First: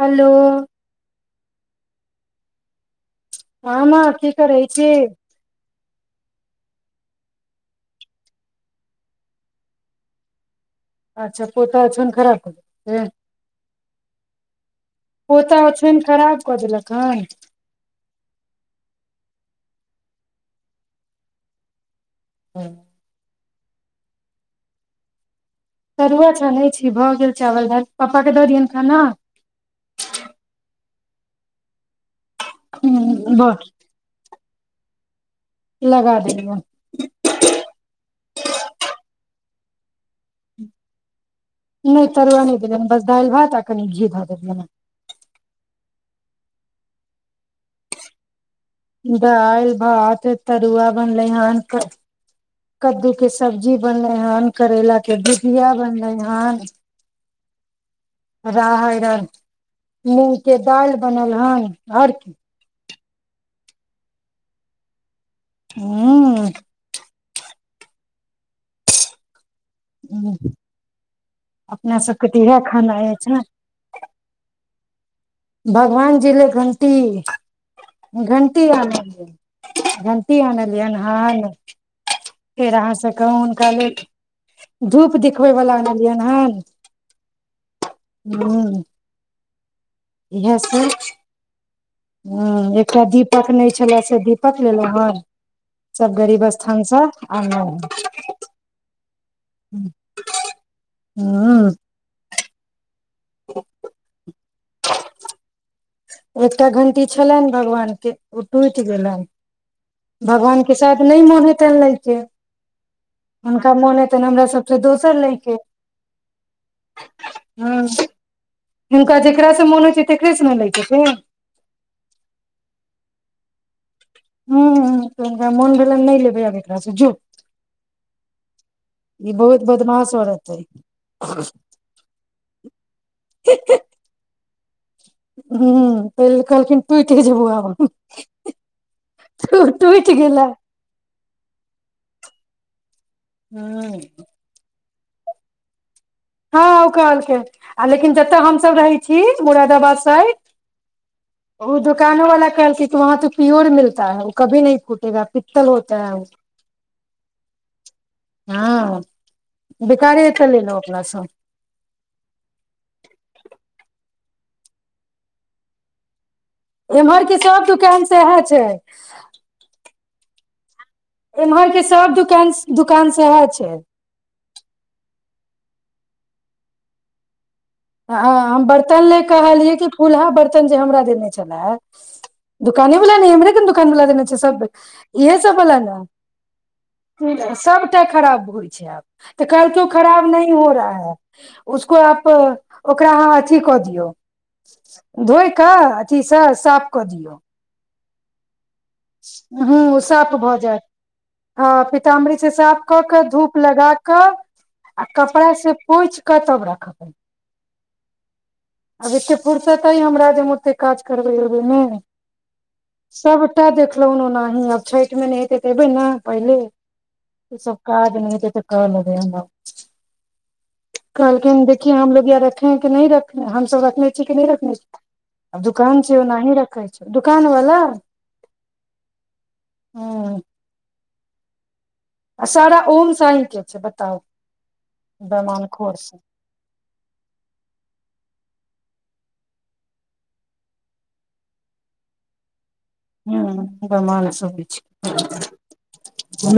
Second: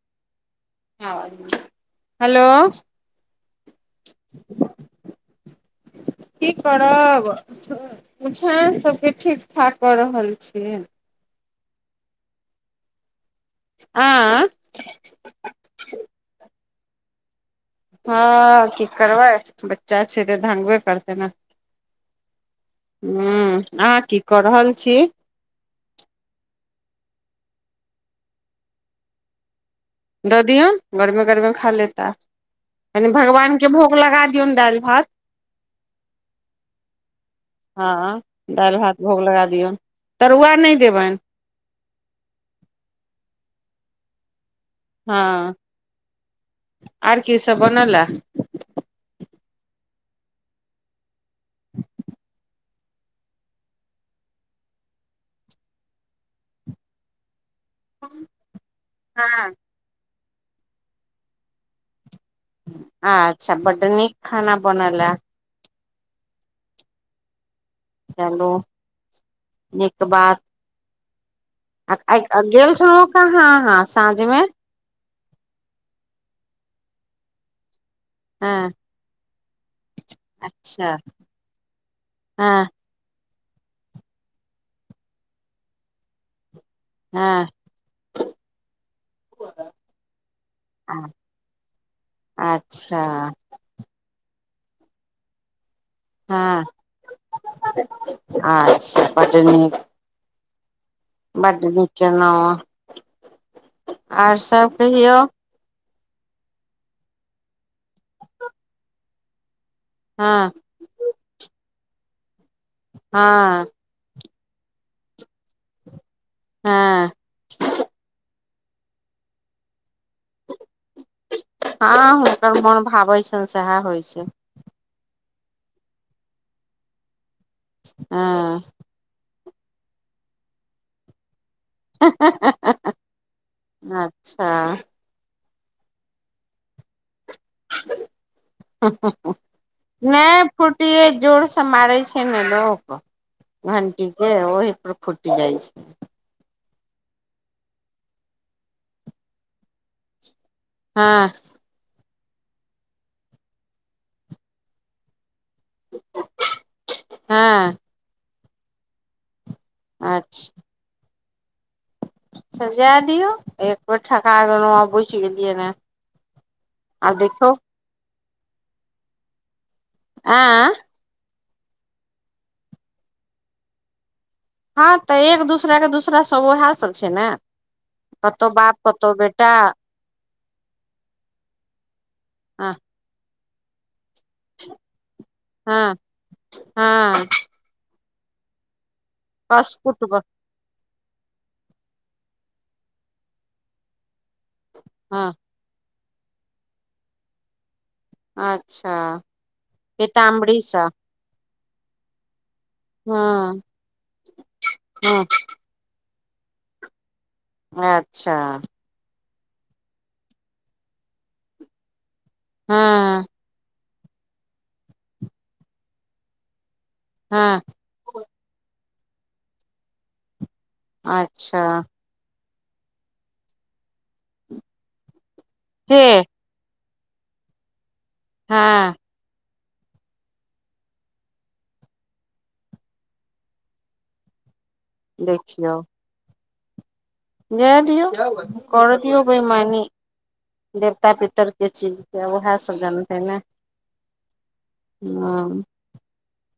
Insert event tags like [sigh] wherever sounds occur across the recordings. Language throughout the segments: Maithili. हेलो [unintelligible] हेलो हँ माँ की करै छी की करब स ओछैन सबके ठीक ठाक करऽ रहल छि अच्छा पोता छन खराप [unintelligible] ते आँ पोता ओछाईन खराप कऽ देलक हन हँ की करबै बच्चा छै ते धंगबे करतै ने हँ उँ अहाँ की कऽ रहल छी तरुआ छानै छी भऽ गेल चावल भात पपाके दऽ दियनि खाना दऽ दियऔन गरमे गरमे खा लेता कनि भगवान के भोग लगा दिऔन दाल भात लगा देबन हँ दालि भात भोग लगा दियौन तरुआ नै देबनि नै तरुआ नै देबैन बस दालि भात आ कनि घी धऽ देलियै हँ हँ आर की सब बनला दाइल भात तरुआ बनलै हन कद्दू के सब्जी बनलैे हन करैला के भुजिया बनलै हन [inaudible] राहैर हँ, मूग के दालि बनल हन आओर की आच्छा बड नीक खाना बनलए उँ चलू नीक बात आ अपना सबके आइक तऽ इएह गेल खाना छलौं हें अछि ने कहाँ साँझ मे भगवान जी ले घंटी घंटी हँ आनलिय घंटी अच्छा आनलियै हन हँ फेर अहाँसब कहू हुनका लेल धूप दिखबैला एनलियनि हन हँ हूँ इहए स हँ अच्छा एकटा दीपक नै छलए से दीपक लेलौं हन सब गरीब हँ स्थानसँ आनलौ अच्छा बड्ड नीक हन बड्ड ह नीक केेलौआ आर सब कहियौ एकटा घंटी छलनि भगवान के ओ टूटि गेलनि हँ भगवान के साथ नै मोन हेतैन लैके हँ हूनका मोन हेतैन हमरा स फेर दोसर लेलकै हँ हुँ हिनका जेकरा सँ मोन होइ छै तेकरे सँ नऽ लै कऽ छै हँ हुनकर मोन भावै छैन सेहा होइ छै हऽ हुनका मोन भेलैन नय लेबै आब एकरा सँ जो हँ ई बहुत बदमाश औरत अइ हे हे हे हे हे अच्छऽ हुँ तैय लऽ कहलखिन टुइटे जेबौ आब हम हुँ हुँ हुँ टूटि नय गेलै फट टिये जोर सँ मारे छै नऽ लोक हूँ घंटी केँ ओहि पर फुइट जाइ छै हँ ओ कहलखिन आ लेकिन जेतऽ हमसभ रहै छी मुरादाबाद साइड हँ ओ दुकानो वाला कहलखिन कि वहाँ तो पियोर मिलता है ओ कभी फुटेगा पितल होता है ओ हँ हँ बिकारे अतऽ अच्छा लेलो अपना सब अच्छऽ जै दियौ एक बेेर ठका गेलहुँ आ बुइझ गेलियै नऽ एम्हर केँ सब दुकान सेहा छै आय एम्हर केँ सब दुकान - दुकान सेहा छै हँ तऽ एक दूसरा केँ दूसरा सब ओहै सब छै नऽ हम बर्तन ले कहलियै कि फुल्हा बर्तन जे हमरा देने छलै हँ दुकान वाला नऽ इमरे केँ नऽ दुकान वाला देने इ जे सब इहे सब बला हँ हँ नऽ सबटा खराब होइ छै आब तऽ कस कहलकै ओ कुटब खराब नहि हो रहा है उसको आप ओकरा अहाँ अथी कऽ दियौ हँ धोइ कऽ अथी सँ साफ कऽ दियौ अच्छऽ हुँ हुँ ओ साफ भऽ जैत हँ पीतामरी से साफ कऽ कऽ धूप हँ लगा कऽ आ हँ कपड़ा से पोइछ कऽ तब रखबै अच्छऽ आब एते फुरसत अइ हमरा जे हम ओते काज करबै एगो मे हँ सभटा देखलहुँ हन ओनाही आब छैठ मे नय हेतै तऽ एबै नऽ पहिले हँ ई सब काज नय हेतै तऽ कऽ लेबै हम आब कहलखिन अच्छा देखियए हमलोग यहा रखे है कि नय रखे हमसब रखने छीयै कि नय रखने छी आ के दुकान छै ओनाही रखै छैय दुकान वला हँ हुँ आ सारा ओम साई केँ छै बताउ बईमानखोर सब जैय दिऔ करऽ दिऔ बईमानी देवता पितर केँ चीज केँ आब ओहै सब जन हुँ बइमान सब होइ छै हुँ ह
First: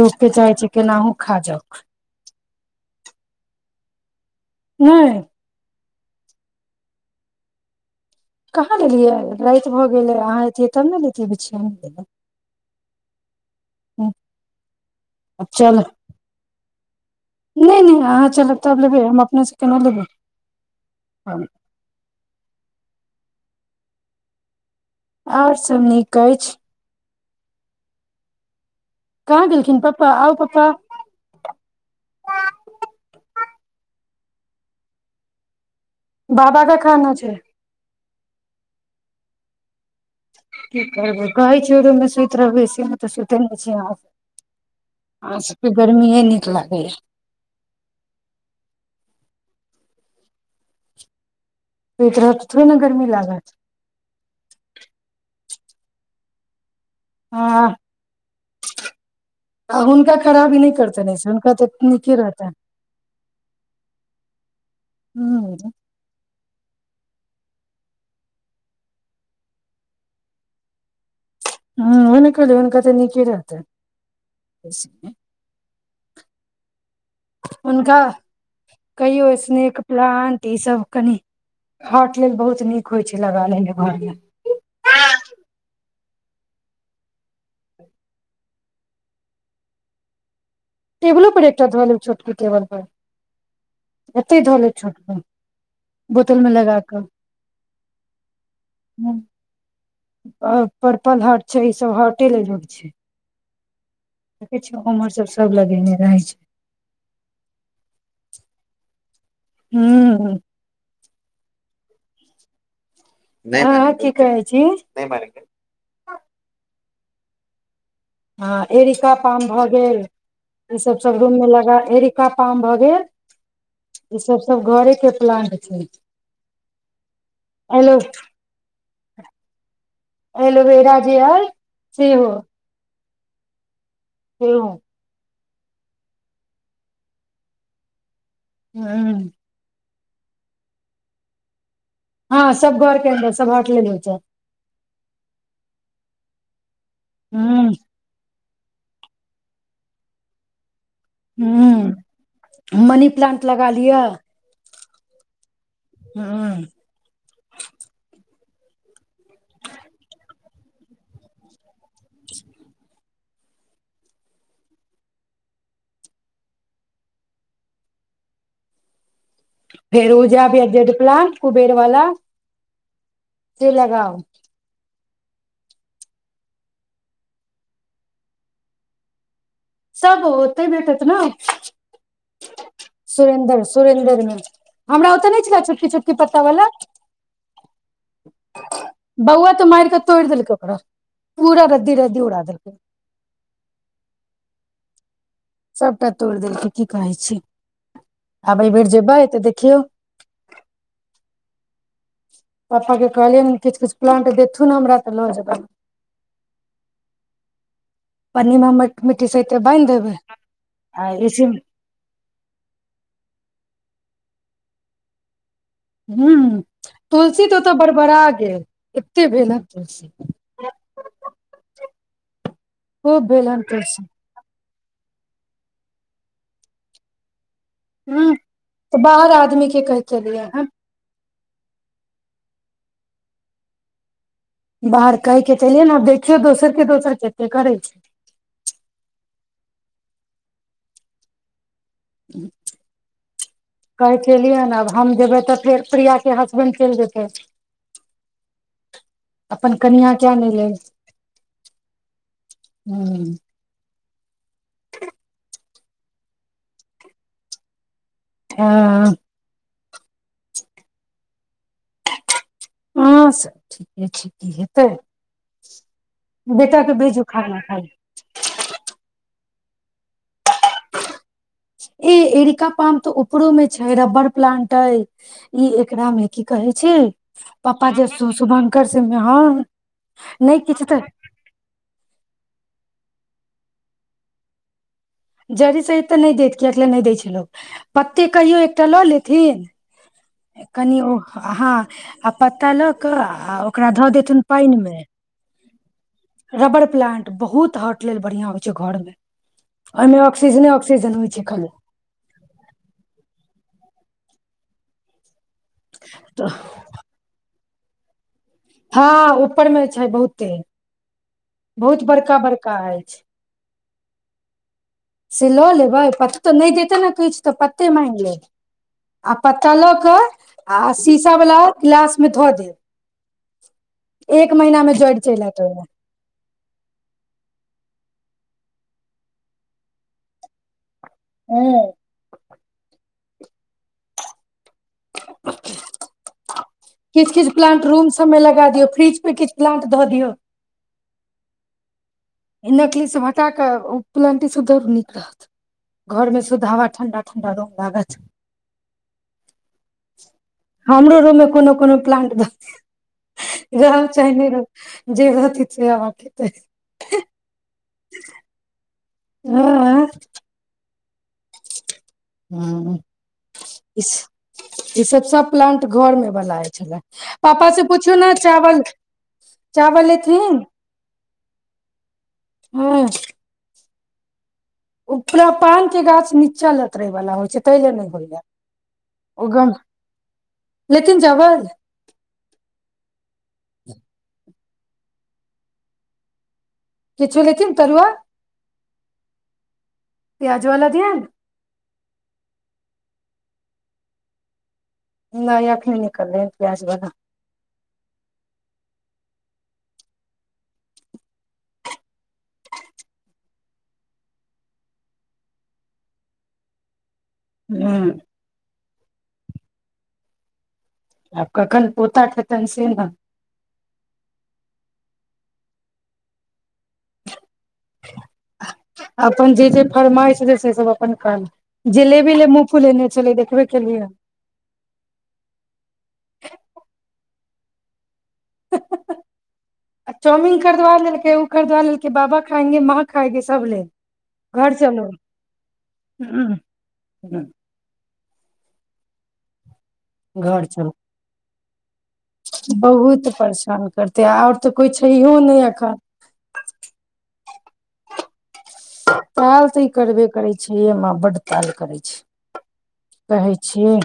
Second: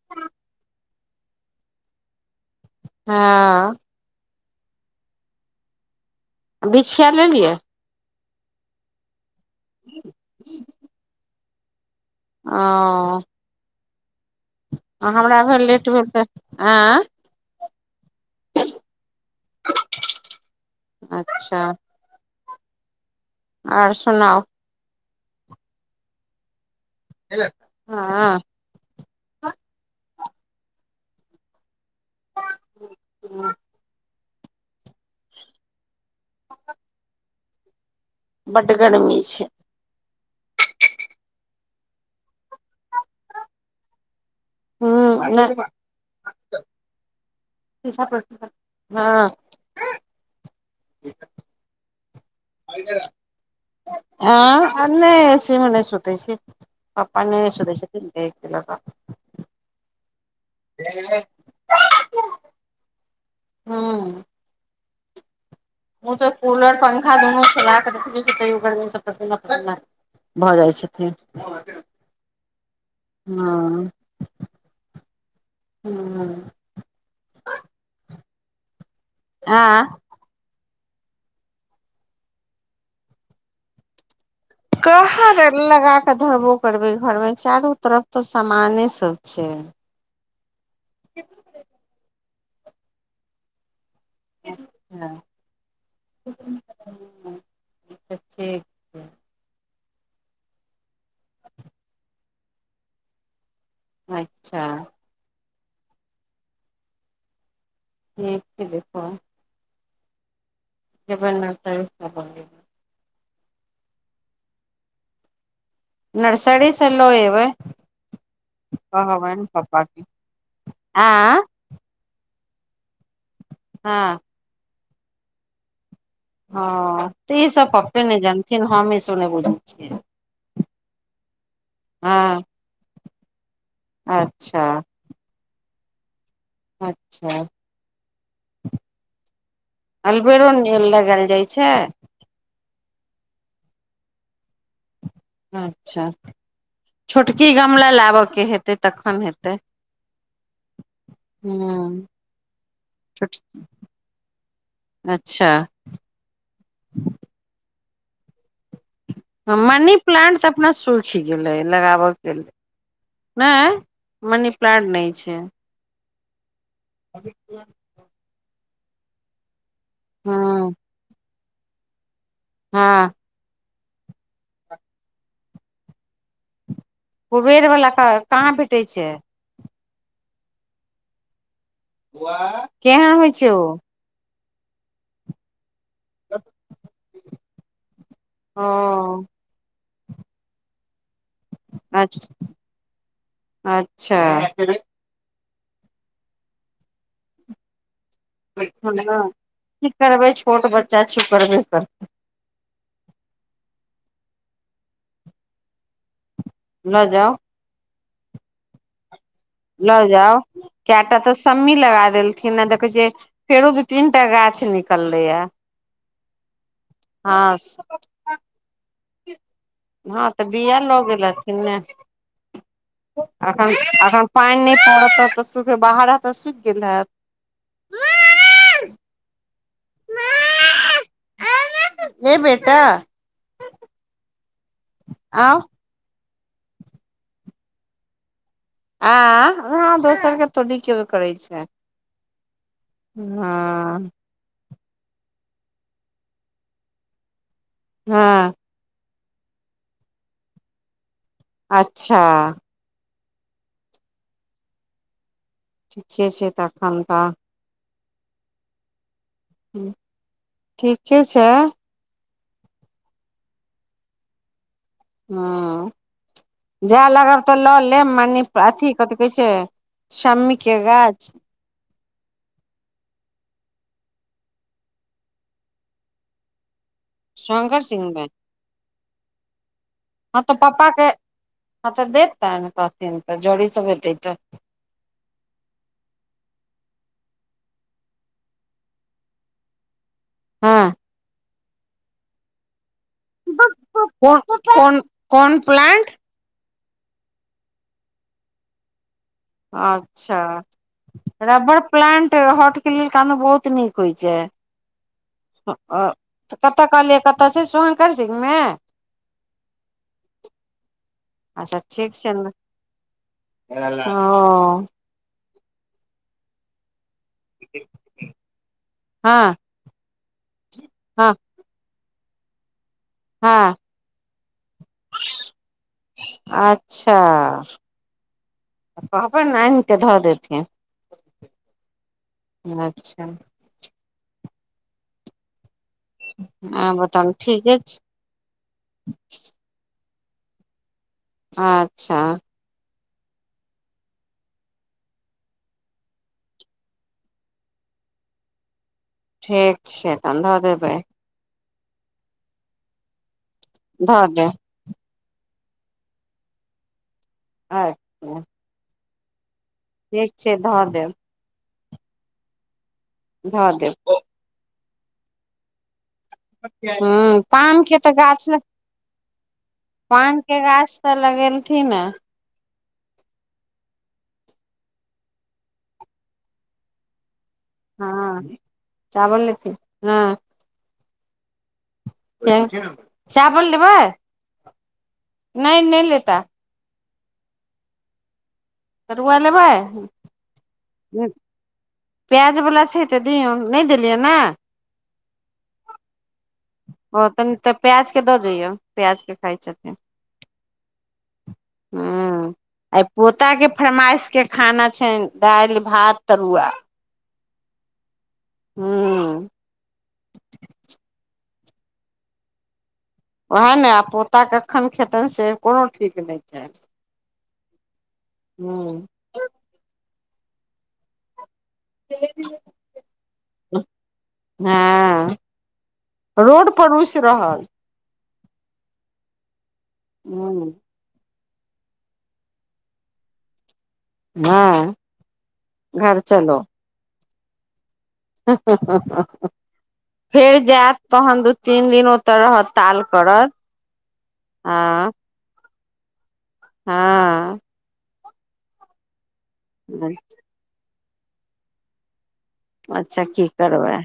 लोक केँ चाहैय छै केनाहू खा जाऊ हँ नय बिछिया लेलियै कहाँ लेलियै राति भऽ गेलै अहाँ अतियै तब ने लैतियै बिछिया ओ ह्म आ हमरा भेल लेट भेल तऽ एं नय नय अहाँ चलब तब लेबै हम अपनेसँ केना लेबै अच्छा आओर सुनाउ आओर सब नीक अछि हँ काँहां गेलखिन पप्पा आउ पप्पा ह ह बाबा के काम होय छै बड्ड गर्मी छै की करबै कहै छियै ओई रूम मे सुति रहबै से नै तऽ सुते नय छियै आंहासब आहां हँ सबके गर्मीेये नीक लागैया हँ सुइत रहत तऽ थोेरे न गर्मी लागत एं आभ नय सेहो नय सुतै छै पप्पा नय हँ सुतै छेथिन देह के लऽ कऽ आ हुनका खराबी नय करतनि ऐसऽ हुनका तऽ नीके रहतनि हँ हूँ ओते कूलर पंखा दुनू चला कऽ रखै छियै तईयो गरमी सब पसीना पसना भऽ जाइ छै हूं ओहे नऽ कहलीयै हुनका तऽ नीके रहतै हूं हुनका कहियो स्नेक आँ प्लानट ई सब कनि हार्ट लेल बहुत नीक होइ छै लगा लेने घर मे काहा लगा के धोबो करबै घर मे चारू तरफ तो सामाने सब छै टेबुलो पर एकटा धऽ लेब छोटकी टेबल पर एतै धऽ लेब छोट अच्छा पर बोतल मे लगा कऽ ठीक छै हूं पर्पल हर्ट छै ई सब हर्टे ल लग छै देखै अच्छा छियै उमहर सब सब लगेने रहै छै ठीक छै फन [unintelligible] हू जेब नै [unintelligible] हँ ह की कहय छी नर्सरी से नय ह एरिका पाम भऽ गेल के ई सब आ सब रूम मे लगा एरी का पाम भए गेल हँ ई सब सब घरे के प्लांट छै हँ तऽ ईसभ एलो पप्पे ने जानथिन हम ई सब नय बुझै छियै र सेहो छैहे हँ अच्छा अच्छा हूं अलबेरो नै नील लगएल जाइ छै हँ सब घर के अन्दर सब हटलै नीचा अच्छा ह छोटकी गमला लाबय के हेतै तखन हेतै हूँ हु मनी छोट प्लांट लगा लिअ अच्छा हूँ हँ मनी प्लांट तऽ अपना सूखि गेलै लगाबऽके लेल मैं मनी प्लानट नै छै अभ [unintelligible] फेर उजा अबैया जेडप्लानट कुबेर वाला हँ ते लगाउ कुबेर बला पाय कहाँ भेटै छै सब ओते भेटत न केहन होइ छै ओ सुरेन्द्र सुरेन्द्र मे हमरा ओतऽ नै छला छोटकी छोटकी पत्ता वाला ओ बौआ तऽ मारिकऽ तोड़ि देलकै ओकरा पूरा रद्दी रद्दी अच्छा उड़ा देलकै अच्छा सबटा तोड़ि देलकै की कहै छी की आब एहि बेेर जेबै तऽ देखियौ करबै छोट बच्चा छै करबे करतै पपा के कहलियै न किछ किछ प्लानट देथु न हमरा तऽ लऽ जेबैन ल जाउ पन्नी मे हमर मिटी स एकटा बा लऽ जाउ कएटा तऽ सम्मी लगा देल थीन न देखैय फेरो दू तीन टा गाछ निकललै या हूँ हँ तुलसी तऽ ओतऽ बड़बड़ा गेल एते भेल हन तुलसी हँ तऽ बिआन लऽ गेलरथिन ने हूब बेलन अखन ते अखन पानि नै पड़त तऽ सुखे बाहर आतऽ सुखि गेल हेएत हूँ तऽ बाहर आदमी के कहि क एलियै हेन ये बेेटा बाहर कैह के आउ त एलियै ने देखियै दोसर के दोसर कते करै छै आ आहाँ दोसर [unintelligible] करै छै हँ कहै छै केलियै न आब हम जेबै तऽ फेर प्रिया के हसबैंड चलि जेतै हँ अपन कनिआ के अनै लेल अच्छा हूँ ठीके छै तखन तऽ हँ हूँ ठीके छै हँ सब ठीके छै की हेतै हँ बेटा के जाए भेजू लगब तऽ खाना लऽ खाय लेब मनी अथी कथी कहै छै समी के गाछ ए एरिका पाम तो ऊपरो में छैय रब्बर प्लांट एय ई एकरा मे की कहे छैय शंकर पापा जे सिंह मे शुभंकर सिंह मे हऽ हँ नय किछ पप्पा तऽ के हँ तऽ देतेन कहथिन तऽ जड़ी सब है तेय त जड़ी सहित तऽ नय देत किएक नय दै छै लोको पत्ते कहियो एकटा लऽ लेथिन हँ कनि ओ ह हाँ आ पत्ता लऽ क आ ओकरा धदेथुन पाइन म कौन प्लंट रबर प्लांट बहुत हर्ट लेल बढ़ियां होइ छै घर में ओयमे अच्छा ऑकसिजने ऑकसिजन होइ छै खाली रबर प्लांट हर्ट के लैल बहुत नीक होइ छै अ तऽ कतऽ कहलियै कतऽ छै सुभंकर सिंग मे हँ ऊपर मे छै बहुते बहुत बड़का बड़का ऐछ हँ [unintelligible] से लऽ लेबै पता तो नय देते ने किछ तऽ पत्ते माग लेब आ हँ पत्ता लऽ के आ हँ शीशा वाला ग्लास मे हँ धदेब एक महिना मे जैड़ चइल आयत ओयमे अच्छा कहबैन ने आएन कऽ धदेथिन हूँ अच्छा आ किछ बताउ किछ ठीके प्लाानंट छै रूम सब मे लगा दियो फ्रिज पे किछ प्लाानंट दऽ दियौ अच्छा नकली सब हटा कऽ उ प्लांटे सुधरू निक रहत घरमे सुध हवा ठण्डा ठण्डा रूम लागत ठीक छै तहन धऽ देबै हमरो रूम मे कोनो कोनो प्लांट रहब धऽ चाहे नय देब रहब जे रहते से खैते [unintelligible] [unintelligible] से धर देब हूँ धऽ देब ईसब सब प्लांट घर मे बला छलै पापा से पान के तऽ पुछौ ने गाछ चावल चावल पान के एथिन गाछ तऽ लगेलखिन अ हू [inaudible] ओ पुरा पान के गाछ नीचा लतरे वाला होइ छै तेय लऽ नय हँ होइया चावल ओ ग लेथिन हँ लेकिन जगल चावल लेबै नय नय लेता किछो लेथिन तरुआ तरुआ लेबय प्याज वाला दिअ नय प्याज बला छै तऽ दियौ नय देलियै नै नय अखेन निकलय हन प्याज बला ओ तनी तऽ प्याज के दऽ जइयऔ प्याज के खाइ छथिन [inaudible] हुँ आइ पोताकेँ फरमाइश केँ खाना छैन दाइल भात तरुआ हुँ हुँ आब कखन पोता खेतैन से नऽ वैहा नऽ आब पोता कखन खेतन से कोनो ठीक नय छै [inaudible] हुँ अपन जे जे फरमाइश रहै से सब अपन कहल जिलेबी ले मुंह फुलेने छलै देखबे केलियै हँ रोड पर रुइस रहल [unintelligible] आ चाउमिन हूँ खरिदवा लेलकै उ खरिदबा लेलकै बाबा खाएगे माँ खाएगी सब लैल घर हँ चलो घर हुँ चलो हुँ [unintelligible] फेर घर चलो जैत तहन दु तीन दिन ओ बहुत परेशान करते आओर तऽ कोइ हँ छहिओ नय एखन हँ ताल तऽ ई करबे करै छै यै माँ बड्ड ताल करै छै अच्छा की कहै करबै छियै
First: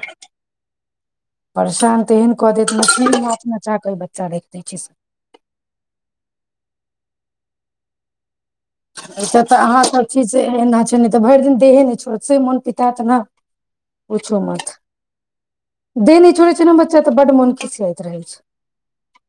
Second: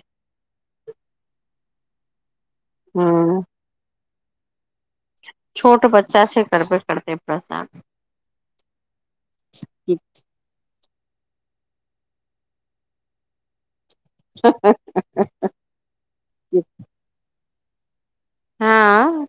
परेशान तऽ एहन कऽ देत नचनी नाच ह नचा कऽ ई बच्चा रैख दै छै छोट बच्चा छै करबे करते परेसान एतऽ तऽ अहाँसभ छी से एना छै नय तऽ भैर दिन देहे नय छोड़त से मोन पितैत नऽ पुछू मत देह नय छोड़ै छै नऽ बच्चा तऽ बड्ड मोन खसियाइत रहै छै हँ